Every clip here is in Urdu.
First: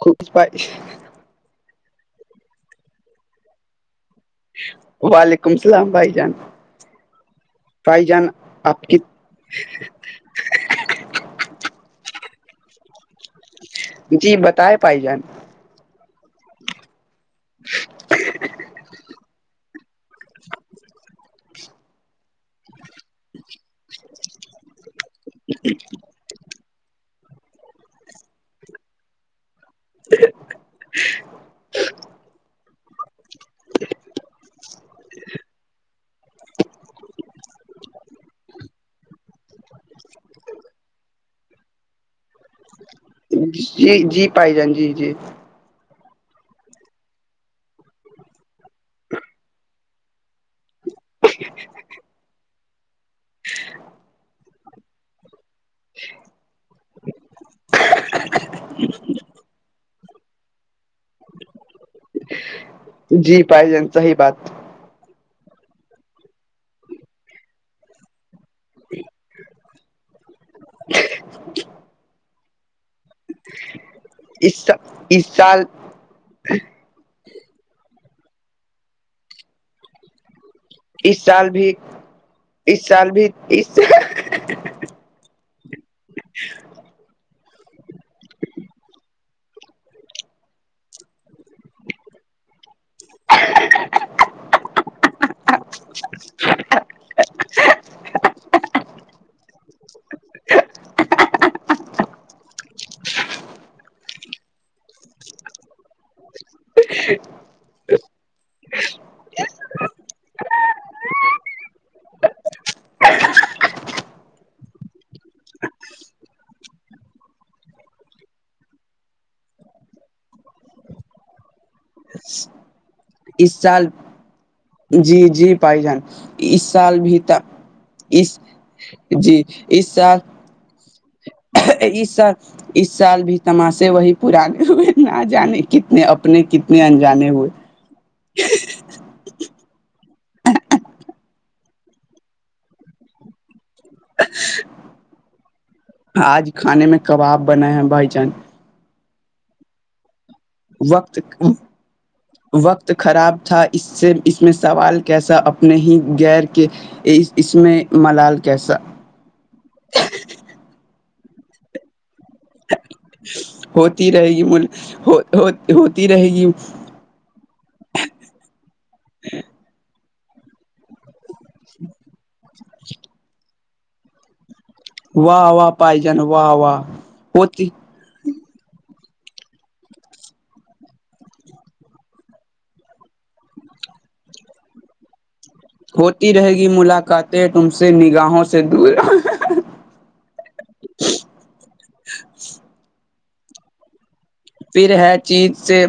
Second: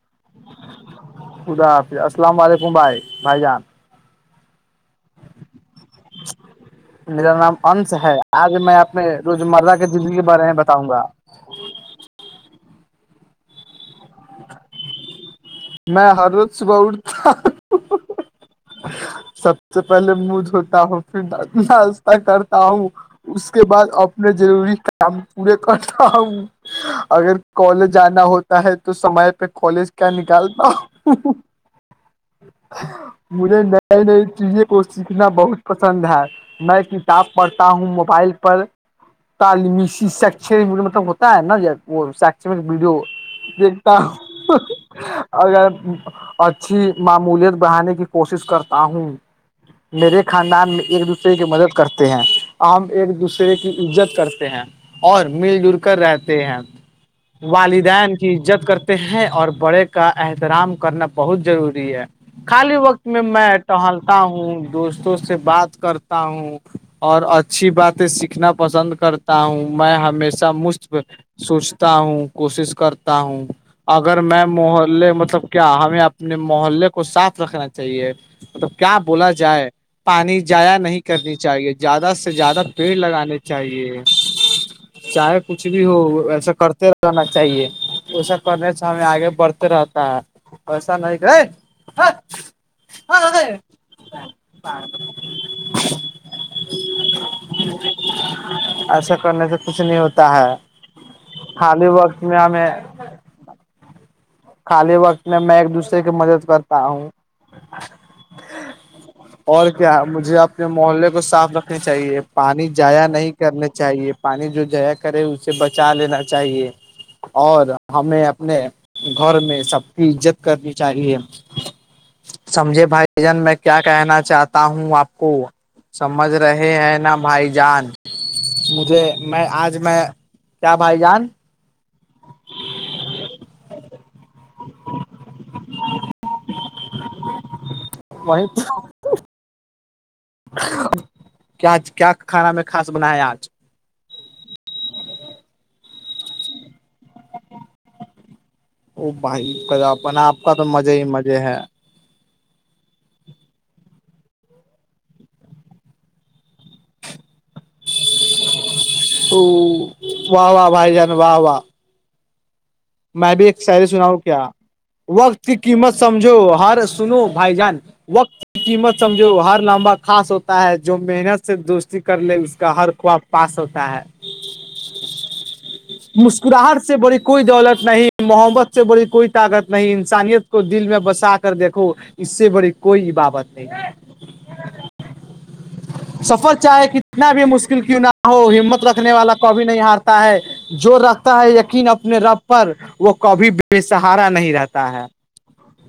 خوب پائے خدا حافظ السلام علیکم بھائی بھائی جان- وعلیکم السلام بھائی جان- میرا نام انس بھائی ہے جان آج میں آپ کی اپپنے روزمرہ کے زندگی کے بارے میں بتاؤں گا- جی بتائے پھائی جان میں ہررت سباؤتا- [inaudible] سب سے پہلے منہ دھوتا ہوں پھر ناشہ کرتا ہوں- اس کے بعد اپنے ضروری- پورے کرتا ہوں اگر کالج جانا ہوتا ہے تو سمے- پہ کالج کیا نکالتا ہوں- مجھے نئی- نئی چیزیں کو سیکھنا بہت پسند ہے- میں کتاب پڑھتا ہوں موبائل پر- تعلیمی شککیڈیو مطلب ہوتا ہے نا وہ شکشک ویڈیو- دتا جی جی پائی جان جی جی اگر اچھی معمولیت بڑھانے کی کوشش کرتا ہوں میرے خاندان میں- ایک دوسرے کی مدد کرتے ہیں- عام ایک دوسرے کی عزت کرتے ہیں اور مل جل کر رہتے ہیں والدین عزت کرتے ہیں اور بڑے کا احترام کرنا بہت ضروری ہے خالی وقت- میں جی -میں پائی جان صحیح ٹہلتا بات ہوں- دوستوں سے بات کرتا ہوں اور اچھی باتیں سیکھناڑ- پسند کرتا ہوں میں ہمیشہ مشف سوچتا ہوں کوشش کرتا- ہوں اگر میں اس محلے اس مطلب سال کیا ہمیں اپنے محلے کو صاف رکھنا چ- چاہیے مطلب کیا بولا جائے- پانی جایا نہیں اس کرنی سال چاہیے بھی زیادہ سے زیادہ اس پیڑ سال بھی لگانے اس چاہیے- چاہے کچھ بھی ہو ویسا کرتے رہناا چاہیے ایسا کرنے سے ہمیں آگے بڑھتے رہتا ہے ایسا نہیں کرے ہاں ا ایسا کرنے سے کچھ نہیں ہوتا ہے ہاں ل ب ہمیں خالی وقت میں میں ایک دوسرے کی مدد کرتا تاا ہوں ا جچ [unintelligible] [unintelligible] اور کیا مجھے اپنے محلے کو صاف رکھنے چاہیے پانی جضایا نہیں کرنے چاہیے پانی جو جیا کرے اسے بچا لینا چاہیے اور ہمیں اپنے گھر میں سب کی عزت کرنی چاہیے سمجے بھائی بھائی جان اس میں کیا سال کہنا چاہتا ہوں آپ جی کو جی بھائی جان سمجھ اس رہے ہیں سال نہا بھی بھائی جان اس مجھے جی میں آج اس میں سال کیا بھائی جان ع سر اس سال بھی تماشے وہی پانے ہوئے نہ جانے کتنے اپنے کتنے انجانے ہوئے وہیں کیاج کیا کھانا میں کاس بنایا آج [inaudible] آج کھانے میں کباب بنے ہیں بھائی جان او بھائی کا اپنا آپ کا تو مزے ہی وقت مزے ہے وقت خراب تھا اس سے اس میں سوال کیسا اپنے ہی غیر کے اس میں ملال کیسا ا و واہ بھائی جان واہ واہ میں بھی ایک شاعری ہوتی سناؤ رہے گی کیا مل ہو وقت ہو کی قیمت ہوتی رہے سمجھو گی ہر سنو بھائی جان وقت کی قیمت سمجھو ہر لمبا خاص ہوتا ہے جو محنت سے دوستی کر لیں اس کا ہر خواب پاس ہوتا ہے واہ واہ پائی جان واہ واہ مسکراہٹ سے بڑی کوئی ہوتی دولت نہیں محبت سے بی کوئی طاقت نہیں انسانیت کو دل میں بسا کر دیکھو اس سے بڑی کوئی عبادت نہیں ہوتی رہے سفر گی چاہے کتنا بھی ملاقاتیں تم مشکل سے کیوں نہ نگاہوں ہو سے ہمت دور رکھنے والا کبھی نہیں ہارتا ہے جو رکھتا ہے یقین اپنے رب پر وہ کبھی بھی بے سہارا نہیں رہتا ہے چیز سے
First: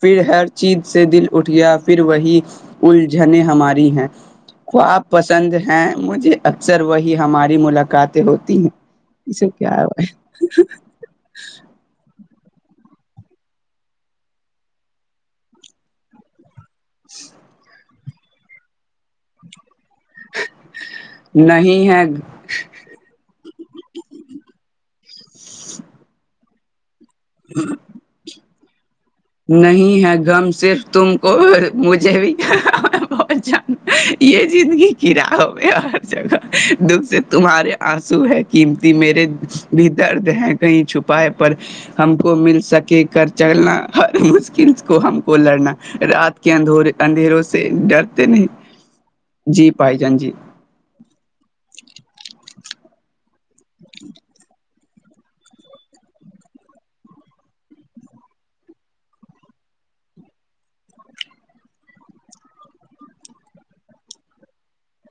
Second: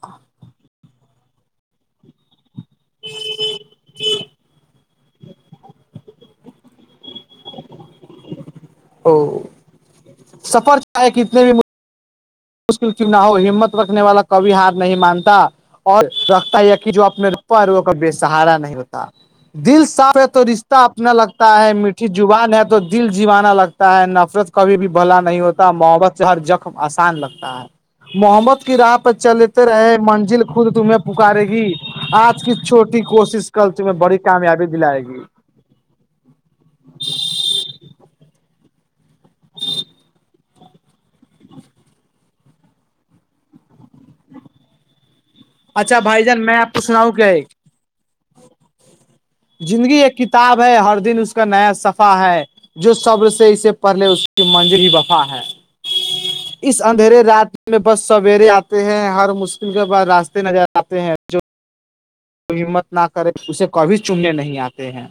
پھر ہر چیز سے دل اٹھ گیا پھر وہی الجھن ہماری ہیں خواب پسند ہیں مجھے اکثر وہی ہماری ملاقاتیں ہوتی ہیں یہ او سب کیا بھائی سفر کتنے بھی م مشکل کیو نا ہو ہمت رکھنے والا کبھی ہار نہیں مانتا اور رکھتا ہے یقین جو اپنے اور وہ کبھی بے سہارا نہیں ہوتا دل صاف ہے تو رشتے اپنا لگتا ہے میٹھی زبان ہے تو دل جیوانا لگتا ہے نفرت کبھی بھی بھلا نہیں ہوتا محبت سے ہر جخم آسان لگتا محبت کی راہ چلتے رہے نہیں ہے منزل غم خود صرف تمہیں تم کو پکارے اور گی مجھے بھی آج کی چھوٹی بہت کوشش کرل جان تمہیں بڑی یہ کامیابی زندگی دلائے کی گی راہ ہم اور جگہ دکھ سے تمہارے آنسو ہے قمتی میرے بھی درد ہے کہیں چھپائے پر ہم کو مل سکے کر چلنا ہر مشکل کو ہم کو لڑنا اچھا بھائی رات جان کے میں آپ کو اندے سناؤں کیا اندھیروں ایک سے ڈرتے نہیں جی زندگی بھائی ایک جان جی کتاب ہے ہر دن اس کا نیا صفح ہے جو صبر سے اسے پہلے اس کی منزل ہی وفا ہے اس اندھیرے رات میں بس سویرے آتے ہیں ہر مشکل کے بعد راستے نظر آتے ہیں جو ہمت نہ کرے اسے کبھی چومنے نہیں آتے ہیں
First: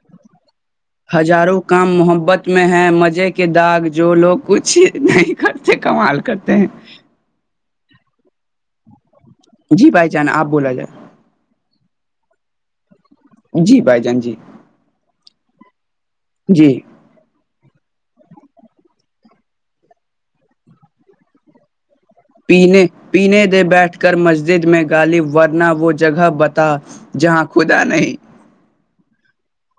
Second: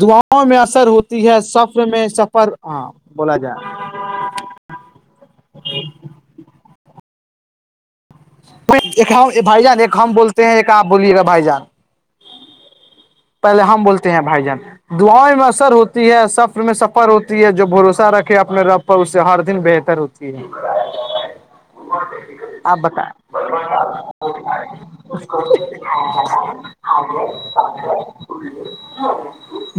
دعاؤ میں اثر ہو ہزاروں کام محبت میں ہیں مزے بولا کے جائے داغ جو لوگ کچھ نہیں کرتے کمال کرتے ہیں بھائی جان جی ایک بھائی ہم بولتے ہیں ایک بولا آپ جائے بولیے گا بھائی جان پہلے ہم بولتے ہیں بھائی جان دعاؤیں میں اثر ہوتی ہے سفر میں جی سب ہوتی ہے جو بھروسہ رکھے اپنے رب پر اس سے ہر دن بہتر ہوتی ہے [inaudible] [inaudible] [inaudible] پینے پینے دے بیٹھ کر مسجد میں غالب ورنہ وہ جگہ بتا جہاں خدا نہیں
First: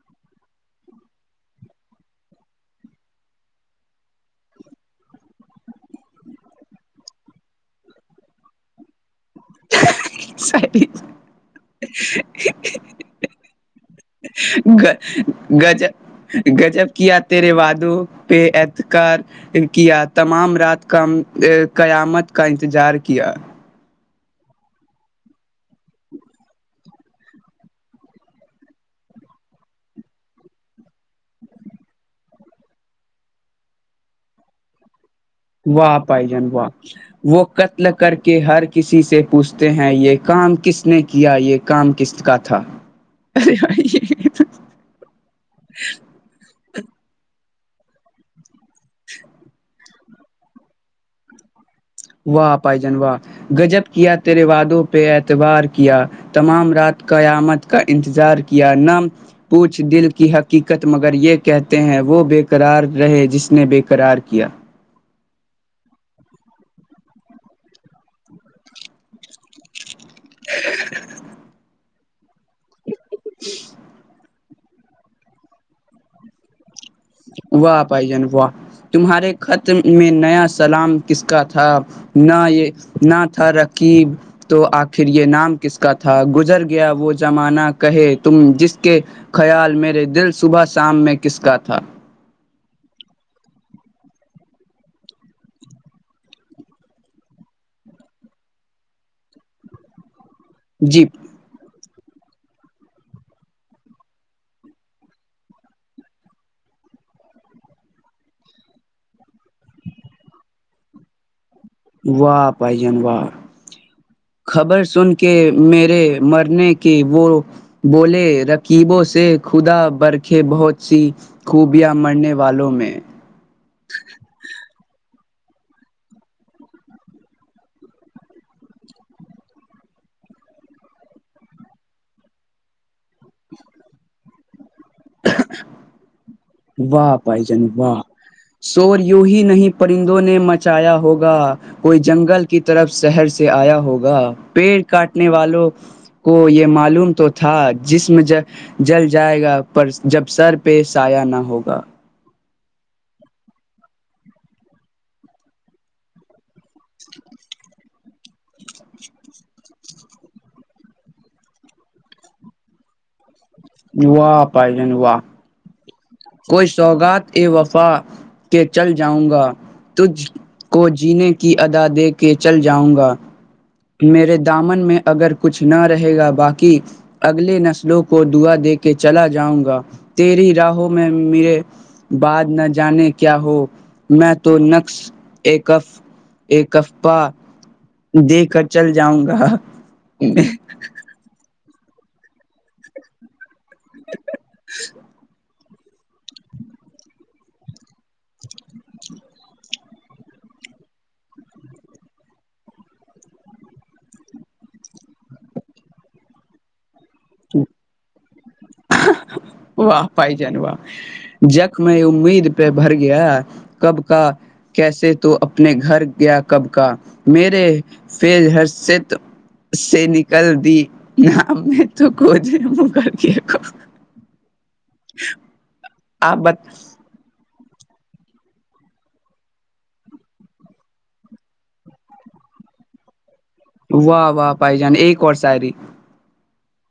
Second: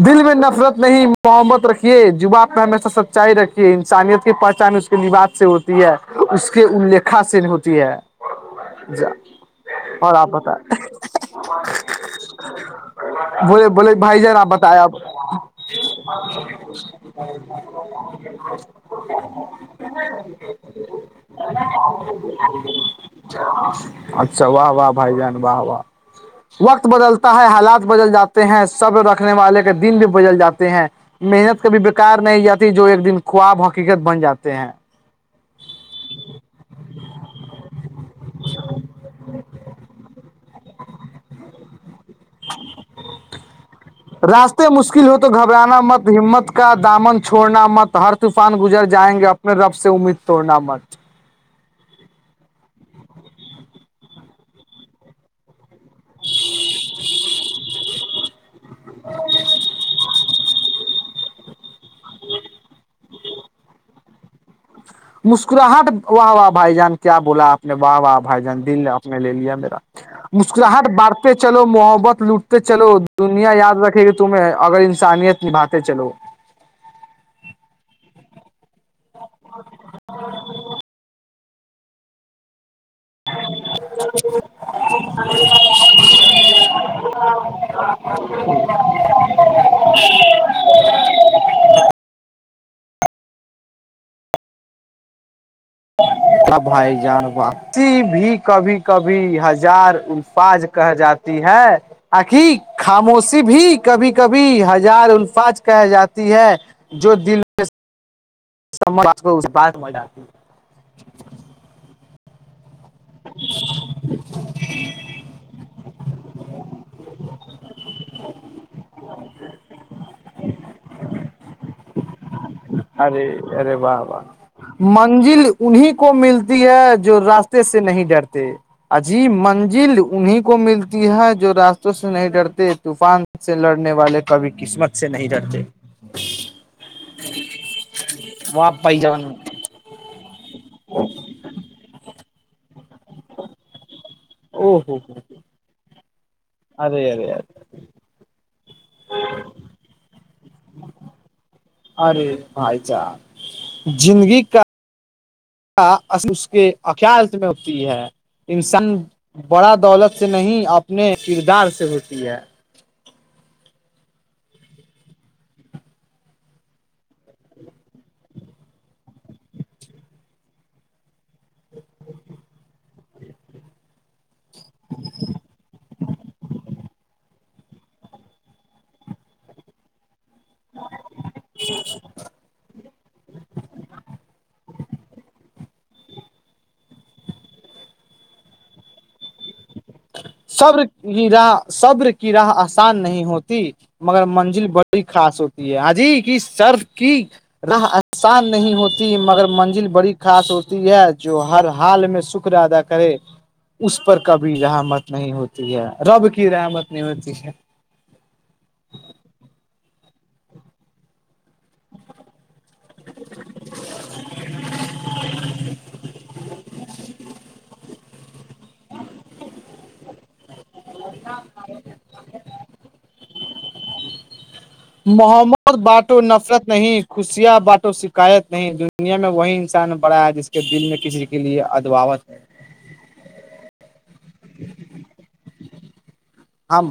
دل میں نفرت نہیں محبت رکھیے زبان پر ہمیشہ سچائی رکھیے انسانیت کی پہچان اس لیوات سے ہوتی ہے اس کے الیکھا سے ہوتی ہے [unintelligible] اور آپ بتائیں بولے بولے بھائی جان آپ بتائے آپ [unintelligible] گجب کیا تیرے وعادوں پہ اعتکار کیا تمام رات کا قیامت کا انتظار کیا اچھا واہ واہ بھائی جان واہ واہ وقت بدلتا ہے حالات بدل جاتے ہیں سب رکھنے والے کے دن بھی بدل جاتے ہیں محنت کبھی بکار نہیں جاتی جو ایک دن خواب حقیقت بن جاتے ہیں واہ آائی جان وااہپ وہ قتل کر کے ہر کسی سے پوچھتے ہیں یہ کام کس نے کیا یہ کام قسط کا تھا راستے مشکل ہو تو گھبرانا مت ہمت کا دامن چھوڑنا مت ہر طوفان گزر جائیں گے اپ میں رب سے امید توڑنا مت واہ پائی جان گجب کیا تیرے وادوں پہ اعتبار کے کیا تمام رات قیامت کا انتظار کیا ن پوچھ دل کی حق حقیقت مگر یہ کہتے ہیں وہ بےقرار رہے جس نے بےقرار کیا مسکراہٹ واہ واہ بھائی جان کیا بولا آپ نے واہ واہ بھائی جان دل آپ نے لے لیا میرا مسکراہٹ بانٹتے چلو محبت لوٹتے چلو دنیا یاد رکھے گی تو تمہیں اگر انسانیت نباتے چلو واہ پھائی جان واہ تمہارے خط میں نیا سلام کس کا تھا نہ یہ نہ تھا رکیب تو آخر یہ نام کس کا تھا گزر گیا وہ زمانہ کہے تم جس کے خیال میرے دل صبح شام میں کس کا تھا واہ بھائی جان واہ بقتی بھی کبھی کبھی ہزار پاج کہ جی جاتی ہے آکی خاموشی بھی کبھی کبھی ہزار الفاج کہ جاتی ہے جو دل آ کو بات متی واہ پائ جان واہ خبر سن کے میرے مرنے کی وہ بولے رکیبوں سے خدا برکھے بہت سی خوبیاں مرنے والوں میں ارے ارے و واہ منزل انیں کو ملتی ہے جو راستے سے نہیں ڈرتے عجیب منزل انہیں کو ملتی ہے جو راستوں سے نہیں ڈرتے طوفان سے لڑنے والے کبھی قسمت سے نہیں ڈتے و پائ جن و وہاں سور پائی و جان ہی نہیں پرندوں نے مچایا ہوگا کوئی جنگل کی طرف شہر سے آیا ہوگا او پیڑ ہو ہو کاٹنے والوں کو یہ ارے معلوم تو ارے ارے تھا جسم ج جل جائے گا پر جب سر پہ سایہ نہ ہوگا ارے بھائی چا زندگی کا اس کے اخیالت میں ہوتی ہے انسان بڑا دولت سے نہیں اپنے کردار سے ہوتی ہے و پائی جن و کوئی سوگات ا وفا کہ چل جاؤں گا تجھ کو جینے کی ادا دے کے چل جاؤں گا میرے دامن میں اگر کچھ نہ رہے گا باقی اگر لے نسلوں کو دعا دے کے چلا جاؤں گا تیری چاہو میں میرے بعاتد نہ جان کے کیا ہو میں تو نقس ایکف ایکفپا دیکھ کر چل جاؤں گا صبر کی راہ صبر کی راہ آسان نہیں ہوتی مگر منزل بڑی خاص ہوتی ہے حاجی کی سر کی راہ احسان نہیں ہوتی مگر منزل بڑی خاص ہوتی ہے جو ہر حال میں شکر ادا کر کرے اس پر کبھی رحمت نہیں ہوتی ہے رب کی رحمت نہیں ہوتی ہے واہ پائ جان واہ جک میں امید پہ بھر گیا کب کا کیسے تو اپنے گھر گیا کب کا میرے ف ہرشت سے نکل دی ن میں تو ک مک د محمد باٹو آپ نفرت بت نہیں خوشیاں باٹ و شکایت نہیں دنیا میں وہی انسان بڑا ہے جس کے دل میں کسی کے لیے ادواوت ہے واہ واہ پائ جان ایک وورس ہےری ہمم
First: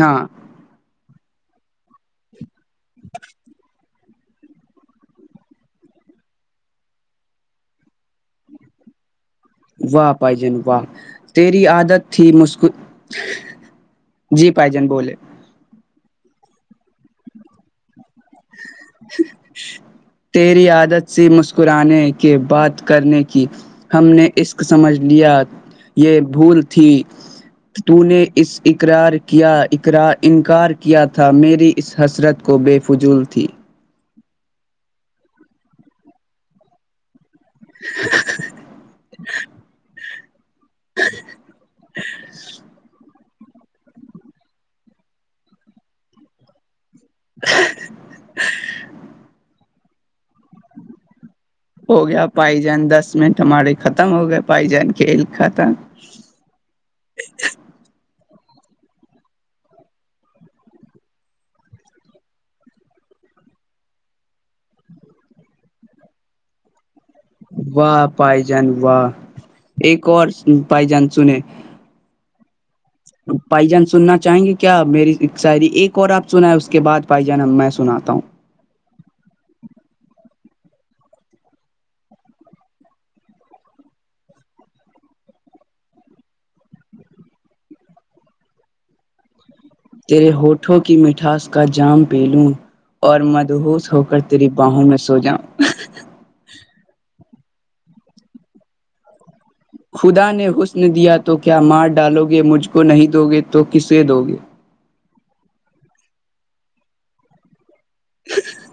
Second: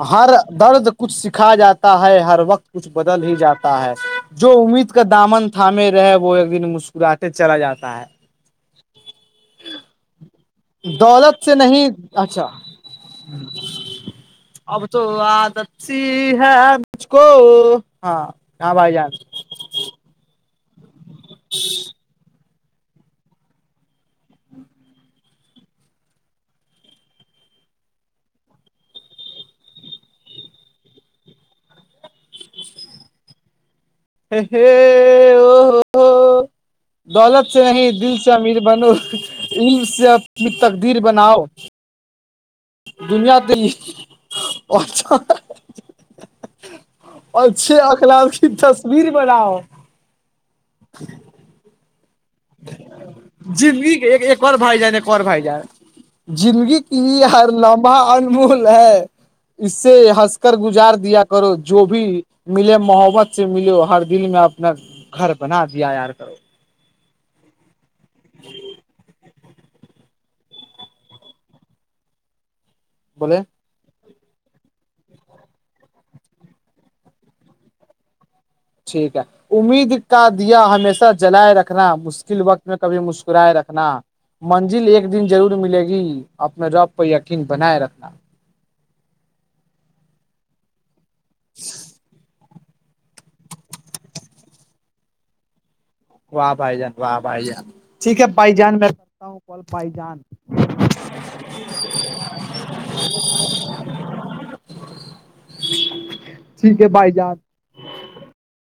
ہاں ہر درد کچھ سکھا جاتا ہے ہر وقت کچھ بدل ہی جاتا ہے جو امید کا دامن تھامے رہے وہ ایک دن مسکراتٹے چلا جاتا ہے واہ پائ جن واہ ہے دولت سے تیری نہیں عادت تھی اچھا مسک اب تو آدتی ہے مھ کو ہاں ہاں بھائی جان تیری عادت سی مسکرانے کے بعد کرنے کی ہم نے عشق سمجھ لیا یہ بھول تھی تو نے اس اقرار کیا انکار کیا تھا میری اس حسرت کو بے فجول تھی ووو [unintelligible] [inaudible] دولت سے نہیں دل سے امیر بنو علم سے اپنی تقدیر بناؤ [unintelligible] [inaudible] ں دنیا ت ہیا اچھے اخلاق کی تصویر بناؤ ہو گیا پائی جان دس منٹ ہمارے زندگی کے ختم ایک ہو گئے ایک اور پائی بھائی جان ایک اور کھیل بھائی ختم جان زندگی کی یہ ہر لمبا انمول ہے اس سے ہنس کر گزار دیا کرو جو بھی ملے محبت سے ملے ہر دل میں اپنا گھر بنا دیا یار کرو واہ پائی جان واہ ایک پائی جان سنے بولے پائی جان سنا چاہیں گے کیا میری شاعری ایک اور آپ سنا ہے اس کے بعد بھائی جانہ میں سناتا ہوں ٹھیک ہے امید کا دیا ہمیشہ جلائے رکھنا مشکل وقت میں کبھی مسکرائے رکھنا منزل ایک دن ضرور ملے گی اپنے رب پہ یقین بنائے رکھنا تیرے ہوٹھوں کی مٹھاس کا جام پی لوں اور مدبوس ہو کر تیری باہوں میں سو جاؤ واہ بھائی جان واہ بھائی جان ٹھیک ہے بھائی جان میں ہوں کال بھائی جان خدا نے حسن دیا تو کیا مار ڈالو گے مجھ کو نہیں دو گے تو کسے دو گے ٹھیک ہے بھائی جان ج